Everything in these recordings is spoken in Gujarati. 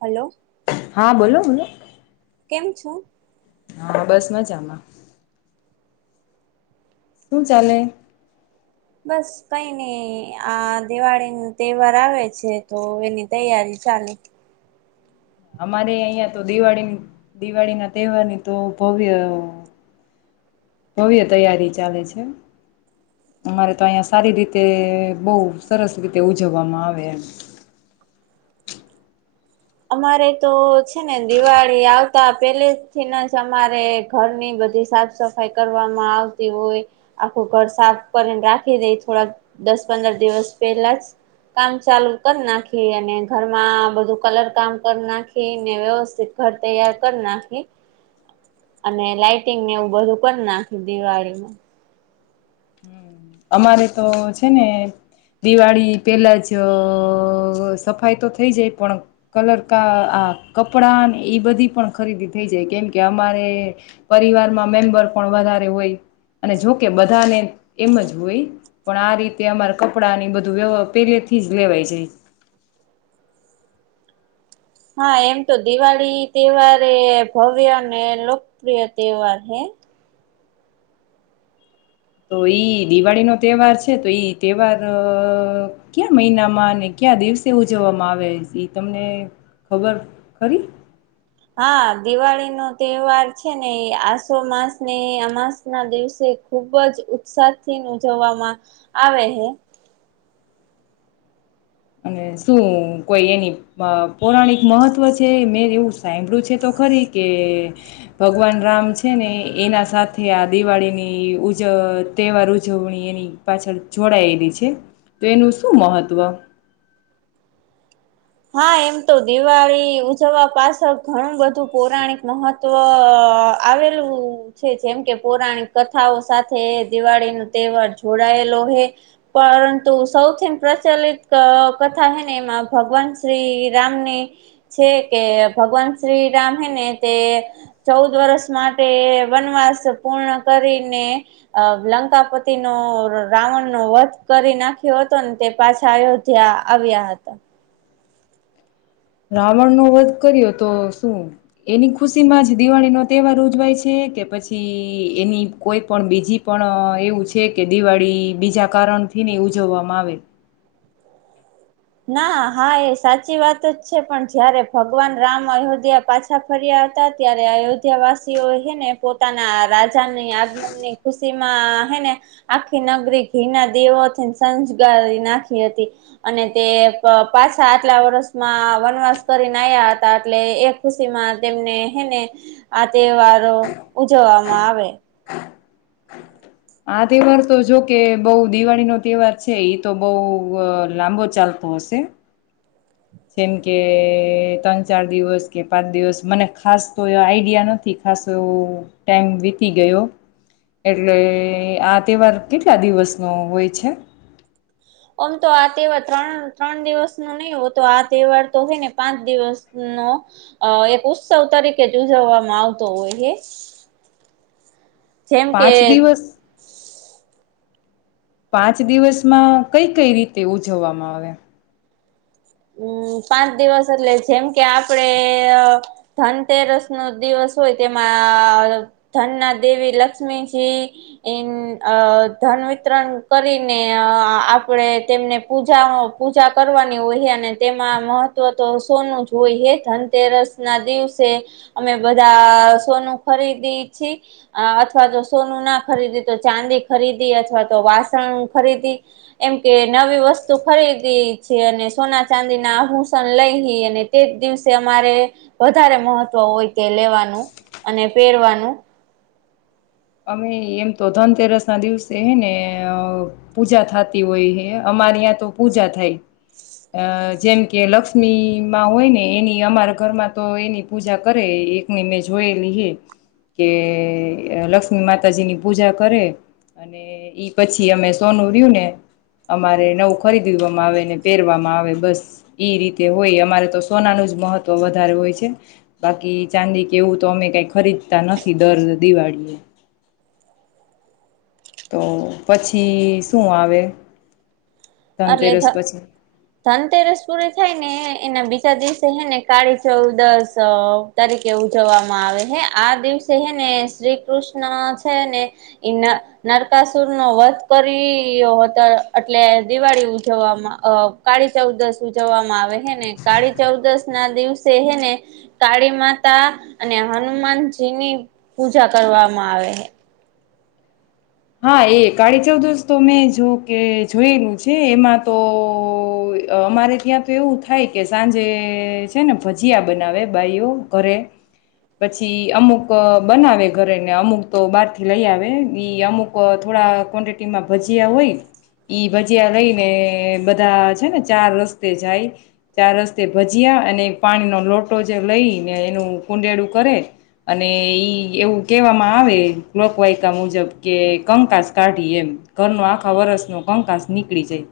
હલો. હા બોલો બોલો. કેમ છુ હા બસ મજામાં. શું ચાલે. બસ કઈ નઈ આ દિવાળી ની તહેવાર આવે છે તો એની તૈયારી ચાલે. અમારે અહિયાં તો દિવાળી ની દિવાળી ના તહેવારની તો ભવ્ય ભવ્ય તૈયારી ચાલે છે અમારે તો અહં સારી રીતે બહ સરસ રીતે ઉજવવામાં આવે એમ. અમારે તો છે ને દિવાળી આવતા પેલે થીને જ અમારે ઘરની બધી સાફ સફાઈ કરવામાં આવતી હોય આખું ઘર સાફ કરીને રાખી દે થોડા દસ પંદર દિવસ પહેલા જ કામ ચાલુ કરી નાખી અને ઘરમાં બધું કલર. કામ કરી નાખી ને વ્યવસ્થિત ઘર તૈયાર કરી નાખી અને લાઈટંગને એવું બધું કરી નાખી દિવાળીમાં. અમારે તો છે ને દિવાળી પેલા જ સફાઈ તો થઈ જાય પણ કલર ક આ કપડા ને ઈ બધી પણ ખરીદી થઈ જાય કેમકે અમારે પરિવારમાં મેમ્બર પણ વધારે હોય અને જોકે બધાને એમ જ પણ આ રીતે અમારે કપડા ની બધું વ્યવ પેલેથી જ લેવાય જાય. હા એમ તો દિવાળી તહેવાર એ ભવ્ય અને લોકપ્રિય તહેવાર હે. તો ઈ દિવાળીનો તહેવાર છે તો ઈ તહેવાર ક્યા મહિનામાં અને કયા દિવસે ઉજવવામાં આવે ઈ તમને ખબર ખરી. હા દિવાળી નો તહેવાર છે ને એ આસો અમાસના દિવસે ખુબ જ ઉત્સાહથી ઉજવવામાં આવે હ. અને શું કોઈ એની પૌરાણિક મહત્વ છે મેં એવું સાંભળ્યું છે તો ખરી કે ભગવાન રામ છે ને એના સાથે આ દિવાળીની ઉજવ તહેવાર ઉજવણી એની પાછળ જોડાયેલી છે તો એનું શું મહત્વ. હા એમ તો દિવાળી ઉજવવા પાછળ ઘણું બધું પૌરાણિક મહત્વ આવેલું છે જેમ કે પૌરાણિક કથાઓ સાથે દિવાળી ન તહેવાર જોડાયેલો હ પરંતુ સૌથી પ્રચલિત કથા હે ને એમાં ભગવાન. શ્રી રામની છે કે ભગવાન શ્રી રામ હેને તે ચૌદ વર્ષ માટે વનવાસ પૂર્ણ કરીને લંકાપતિ નો રાવણ નો વધ કરી નાખ્યો હતો તે પાછા અયોધ્યા આવ્યા હતા. રાવણનોો વધ કર્યો તો શું એની ખુશી માં જ દિવાળીનોો તહેવાર ઉજવાય છે કે પછી એની કોઈ પણ બીજી પણ એવું છે કે દિવાળી બીજા કારણથી નહી ઉજવવામાં આવે. ના હા એ સાચી વાત જ છે પણ જયારે ભગવાન રામ અયોધ્યા પાછા ફર્યા હતા ત્યારે અયોધ્યા વાસીઓ હને પોતાના રાજાની આગમનની ખુશીમાં હને આખી નગરી ઘીના દેવોથી સંજગારી નાખી હતી અને. તે પાછા આટલા વર્ષમાં વનવાસ કરીને આવ્યા હતા એટલે એ ખુશી માં તેમને હેને આ તહેવારો ઉજવવામાં આવે. આ તહેવાર તો જો કે બહ દિવાળી નો તહેવાર છે એ તો બઉ લાંબો ચાલતો હશે. જેમ કે ત્રણ ચાર દિવસ કે પાંચ દિવસ મને ખાસ તો એ આઈડિયા નથી ખાસ એવો ટાઈમ વીતી ગયો એટલે આ તહેવાર કેટલા દિવસનો હોય છે. આમ તો આ તહેવાર ત્રણ ત્રણ દિવસ ન નહીિ હો તો આ તહેવાર તો હોય ને પાંચ દિવસ નો એક ઉત્સવ તરીકે જ ઉજવવામાં આવતો હોય હ. પાંચ દિવસ પાંચ દિવસમાં કઈ કઈ રીતે ઉજવવામાં આવે. હમ પાંચ દિવસ એટલે જેમ કે આપડે ધનતેરસનો દિવસ હોય તેમાં ધનના દેવી લક્ષ્મીજી ધન વિતરણ કરીને આપડે તેમને પૂજા પૂજા કરવાની હો. તેમાં મહત્વ તો સોનું જ હોય હ ધનતેરસના દિવસે અમે બધા સોનું ખરીદી છીએ અથવા તો સોનુંના ખરીદી તો ચાંદી ખરીદી અથવા તો વાસણ ખરીદી એમ કે નવી વસ્તુ ખરીદી છીએ અને સોના. ચાંદીના આભૂષણ લઈ અને તે જ દિવસે અમારે વધારે મહત્વ હોય તે લેવાનું અને પહેરવાનું. અમે એમ તો ધનતેરસના દિવસે હે ને પૂજા થતી હોય હે અમારી ત તો પૂજા થાય અ જેમ કે લક્ષ્મીમાં હોયને એની અમારા ઘરમાં તો એની પૂજા કરે એકની મેં જોયેલી હે કે લક્ષ. લમી માતાજીની પૂજા કરે અને ઈ પછી અમે સોનું રયુંને અમારે નવું ખરીદવામાં આવેને પહેરવામાં આવે બસ ઈ રીતે હોય અમારે તો સોનાનું જ મહત્વ વધારે હોય છે. બાકી ચાંદી કે એવું તો અમે કઈ ખરીદતા નથી દર દિવાળી એ. તો પછી શું આવે. એટલે ધનતેરસ ધ પછી ધનતેરસ પૂરી થાયને એના બીજા દિવસે હેને કાળી ચૌદશ તરીકે ઉજવવામાં આવે હે આ દિવસે હેને શ્રી કૃષ્ણ છે ને એ નરકાસુરનો વધ કર્યો હતો એટલે. દિવાળી ઉજવવામાં કાળી ચૌદશ જવામાં આવે હ ને કાળી ચૌદશના દિવસે એને કાળી માતા અને હનુમાનજીની પૂજા કરવામાં આવે છે. હા એ કાળી ચૌદશ તો મેં જો કે જોયેલું છે એમાં તો અમારે ત્યાં તો એવું થાય કે સાંજે છે ને ભજીયા બનાવે બાાઈઓ ઘરે પછી અમુક બનાવે ઘરેને અમુક તો બહારથી લઈ આવે અમુક થોડા ક્વોન્ટિટીમાં ભજીયા હોય એ ભજીયા લઈને બધા છે ને ચાર રસ્તે જાય ચાર રસ્તે ભજીયા અને પાણીનો લોટો જે લઈને એનું કુંડેળું કરે અને એ એવું કહેવામાં આવે લોકવાયકા મુજબ કે કંકાસ કાઢી એમ ઘરનો આખા વરષનો કંકાસ નીકળી જાય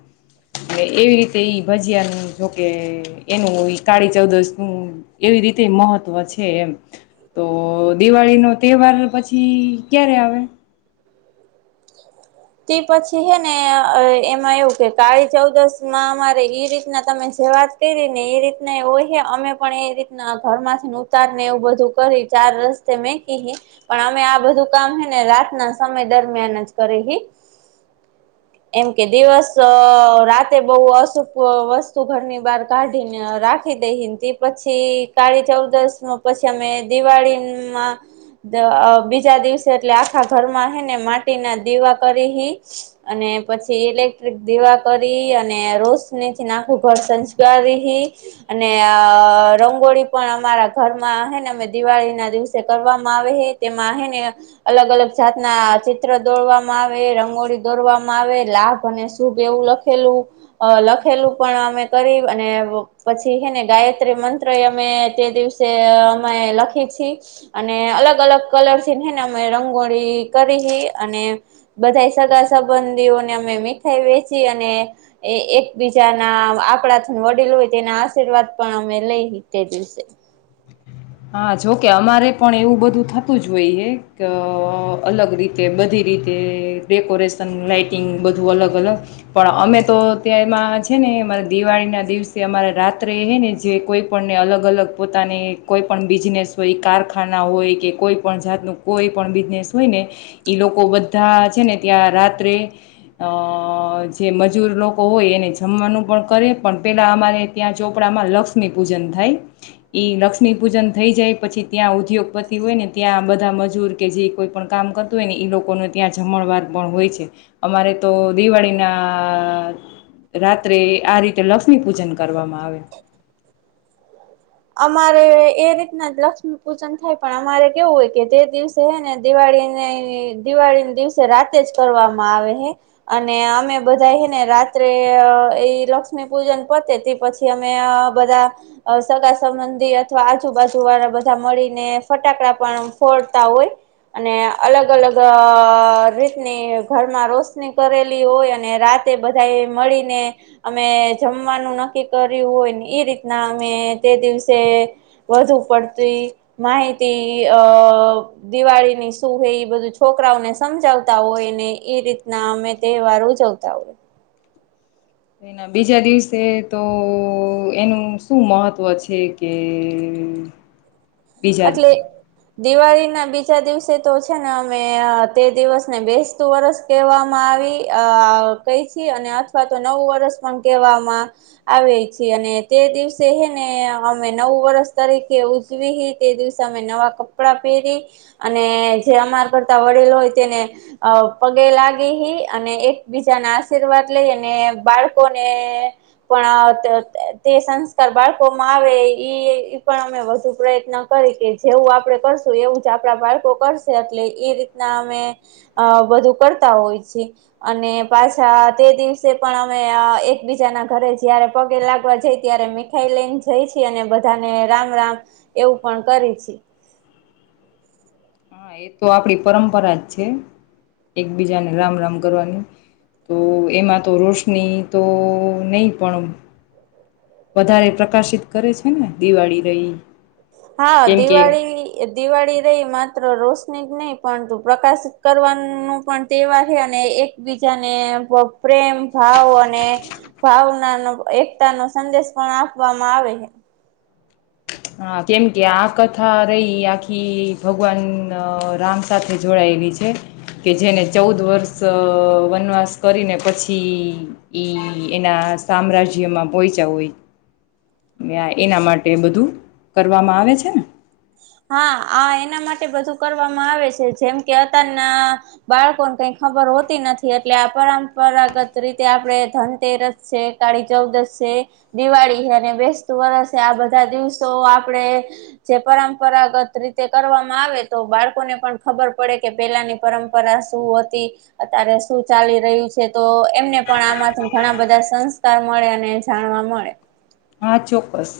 એટલે એવી રીતે ઈ ભજીયાનું મૂકે એનું એ કાળી ચૌદશનું એવી રીતે મહત્વ છે એમ તો દિવાળીનો તહેવાર પછી ક્યારે આવે તે પછી હે ને એમાં એવું કે કાળી ચૌદશમાં અમારે એ રીતના તમે જે વાત કરી ને એ રીતના એ હોય અમે પણ એ રીતના ઘરમાંથીને ઉતાર ને એવું બધું કરી ચાર રસ્તે મેકી પણ અમે આ બધું કામ હેને રાતના સમય દરમિયાન જ કરી એમ કે દિવસ રાતે બહુ અશુભ વસ્તુ ઘરની બહાર કાઢીને રાખી દઈ તે પછી કાળી ચૌદશ પછી અમે દિવાળીમાં બીજા દિવસે એટલે આખા ઘરમાં હને માટીના દિવા કરી અને પછી ઇલેક્ટ્રિક દીવા કરી અને રોશનીથી આખું ઘર શણગારી અને રંગોળી પણ અમારા ઘરમાં હેને અમે દિવાળીના દિવસે કરવામાં આવે હે તેમાં અ ને અલગ અલગ જાત ના ચિત્ર દોરવામાં હવે રંગોળી દોરવામાં આવે લાભ અને શુભ એવું લખેલું, લખેલું પણ અમે અમે કરીએ અને પછી હને ગાયત્રી મંત્ર અમે જે દિવસે અમે લખીએ છીએ અને અલગ અલગ કલરથી હેને અમે રંગોળી કરી અને બધા સગા સંબંધીઓને અમે મીઠાઈ વેચી અને એકબીજાના આપણાથી વડીલ હોય તેના આશીર્વાદ પણ અમે લઈ તે દિવસે હા જોકે અમારે પણ એવું બધું થતું જ હોઈએ કે અલગ રીતે બધી રીતે ડેકોરેશન લાઇટિંગ બધું અલગ અલગ પણ અમે તો ત્યાં એમાં છે ને અમારે દિવાળીના દિવસે અમારે રાત્રે હ ને જે કોઈપણને અલગ અલગ પોતાની કોઈ પણ બિઝનેસ હોય કારખાના હોય કે કોઈ પણ જાતનું કોઈ પણ બિઝનેસ હોય ને લોકો બધા છે ને ત્યાં રાત્રે જે મજૂર લોકો હોય એને જમવાનું પણ કરે પણ પેલા અમારે ત્યાં ચોપડામાં લક્ષ્મી પૂજન થાય લક્ષ લક્ષ્મી પૂજન થઈ જાય પછી ત્યાં ઉદ્યોગપતિ હોય ને ત્યાં બધા મજૂર કે જે કોઈ પણ કામ કરતું હોય ને એઈ લોકોને ત્યાં જમણવાર પણ હોય છે. અમારે તો દિવાળી ના રાત્રે આ રીતે લક્ષ્મી પૂજન કરવામાં આવે. અમારે એ રીતના લક્ષ્મી પૂજન થાય પણ અમારે કેવું હોય કે તે દિવસે હે ને દિવાળીને દિવાળી દિવસે રાતે જ કરવામાં આવે હે અને અમે બધા હેને રાત્રે એ લક્ષ્મી પૂજન પતે તે પછી અમે બધા સગા સંબંધી અથવા આજુબાજુવાળા બધા મળીને ફટાકડા પણ ફોડતા હોય અને અલગ અલગ રીતની ઘરમાં રોશની કરેલી હોય અને રાતે બધા એ મળીને અમે જમવાનું નક્કી કર્યું હોયને એ રીતના અમે તે દિવસે વધુ પડતી માહિતી અ દિવાળીની શું હે એ બધું છોકરાઓને સમજાવતા હોયને એ રીતના અમે તહેવાર ઉજવતા હોય. એના બીજા દિવસે તો એનું શું મહત્ત્વ છે કે બીજન એટલે દિવાળી ના બીજા દિવસે તો છે ને અમે તે દિવસને બેસતું વરસ કહેવામાં આવી કઈ છીએ અને અથવા તો નવું વરષ પણ કહેવામાં આવે છી અને તે દિવસે હ ને અમે નવું વરસ તરીકે ઉજવી તે દિવસે અમે નવા કપડા પહેરી અને જે અમારા કરતા વડીલો હોય તેને પગે લાગી અને એકબીજાના આશીર્વાદ લઈ અને બાળકોને પણ તે સંસ્કાર બાળકો માં આવે પણ અમે વધુ પ્રયત્ન જેવું આપડે કરશું એવું જ આપણા બાળકો કરશે એટલે એ રીતના અમે બધું કરતા હોય છીએ અને પાછા તે દિવસે પણ અમે એકબીજાના ઘરે જયારે પગે લાગવા જાય ત્યારે મીઠાઈ લઈને જઈ છીએ અને બધાને રામ રામ એવું પણ કરીએ છીએ. હા એ તો આપણી પરંપરા જ છે. એકબીજાને રામ રામ કરવાની તો એમાં તો રોશની તો નહ પણ વધારે પ્રકાશિત કરે છે ને દિવાળી રહી હા કેમ કે દિવાળી દિવાળી રહી માત્ર રોશની જ નહી પરંતુ પ્રકાશ કરવાનું પણ તહેવાર છે અને એકબીજાને પ્રેમ ભાવ અને ભાવના એકતા નો સંદેશ પણ આપવામાં આવે છે. હ કેમ કે આ કથા રહી આખી ભગવાન રામ સાથે જોડાયેલી છે કે જેને ચૌદ વર્ષ વનવાસ કરીને પછી ઈ એના સામ્રાજ્યમાં પહોચ્યા હોય. એના માટે બધું કરવામાં આવે છે ને હા આ એના માટે બધું કરવામાં આવે છે જેમ કે અત્યારના બાળકોને કઈ ખબર હોતી નથી એટલે આ પરંપરાગત રીતે આપડ ધનતેરસ છે કાળી ચૌદશ છે દિવાળી છે અને બેસત વરસ છે આ બધા દિવસો આપડે જે પરંપરાગત રીતે કરવામાં આવે તો બાળકોને પણ ખબર પડે કે પેલાની પરંપરા શું હતી અત્યારે શું ચાલી રહ્યું છે તો એમને પણ આમાંથી ઘણા બધા સંસ્કાર મળે અને જાણવા મળે. આ ચોક્કસ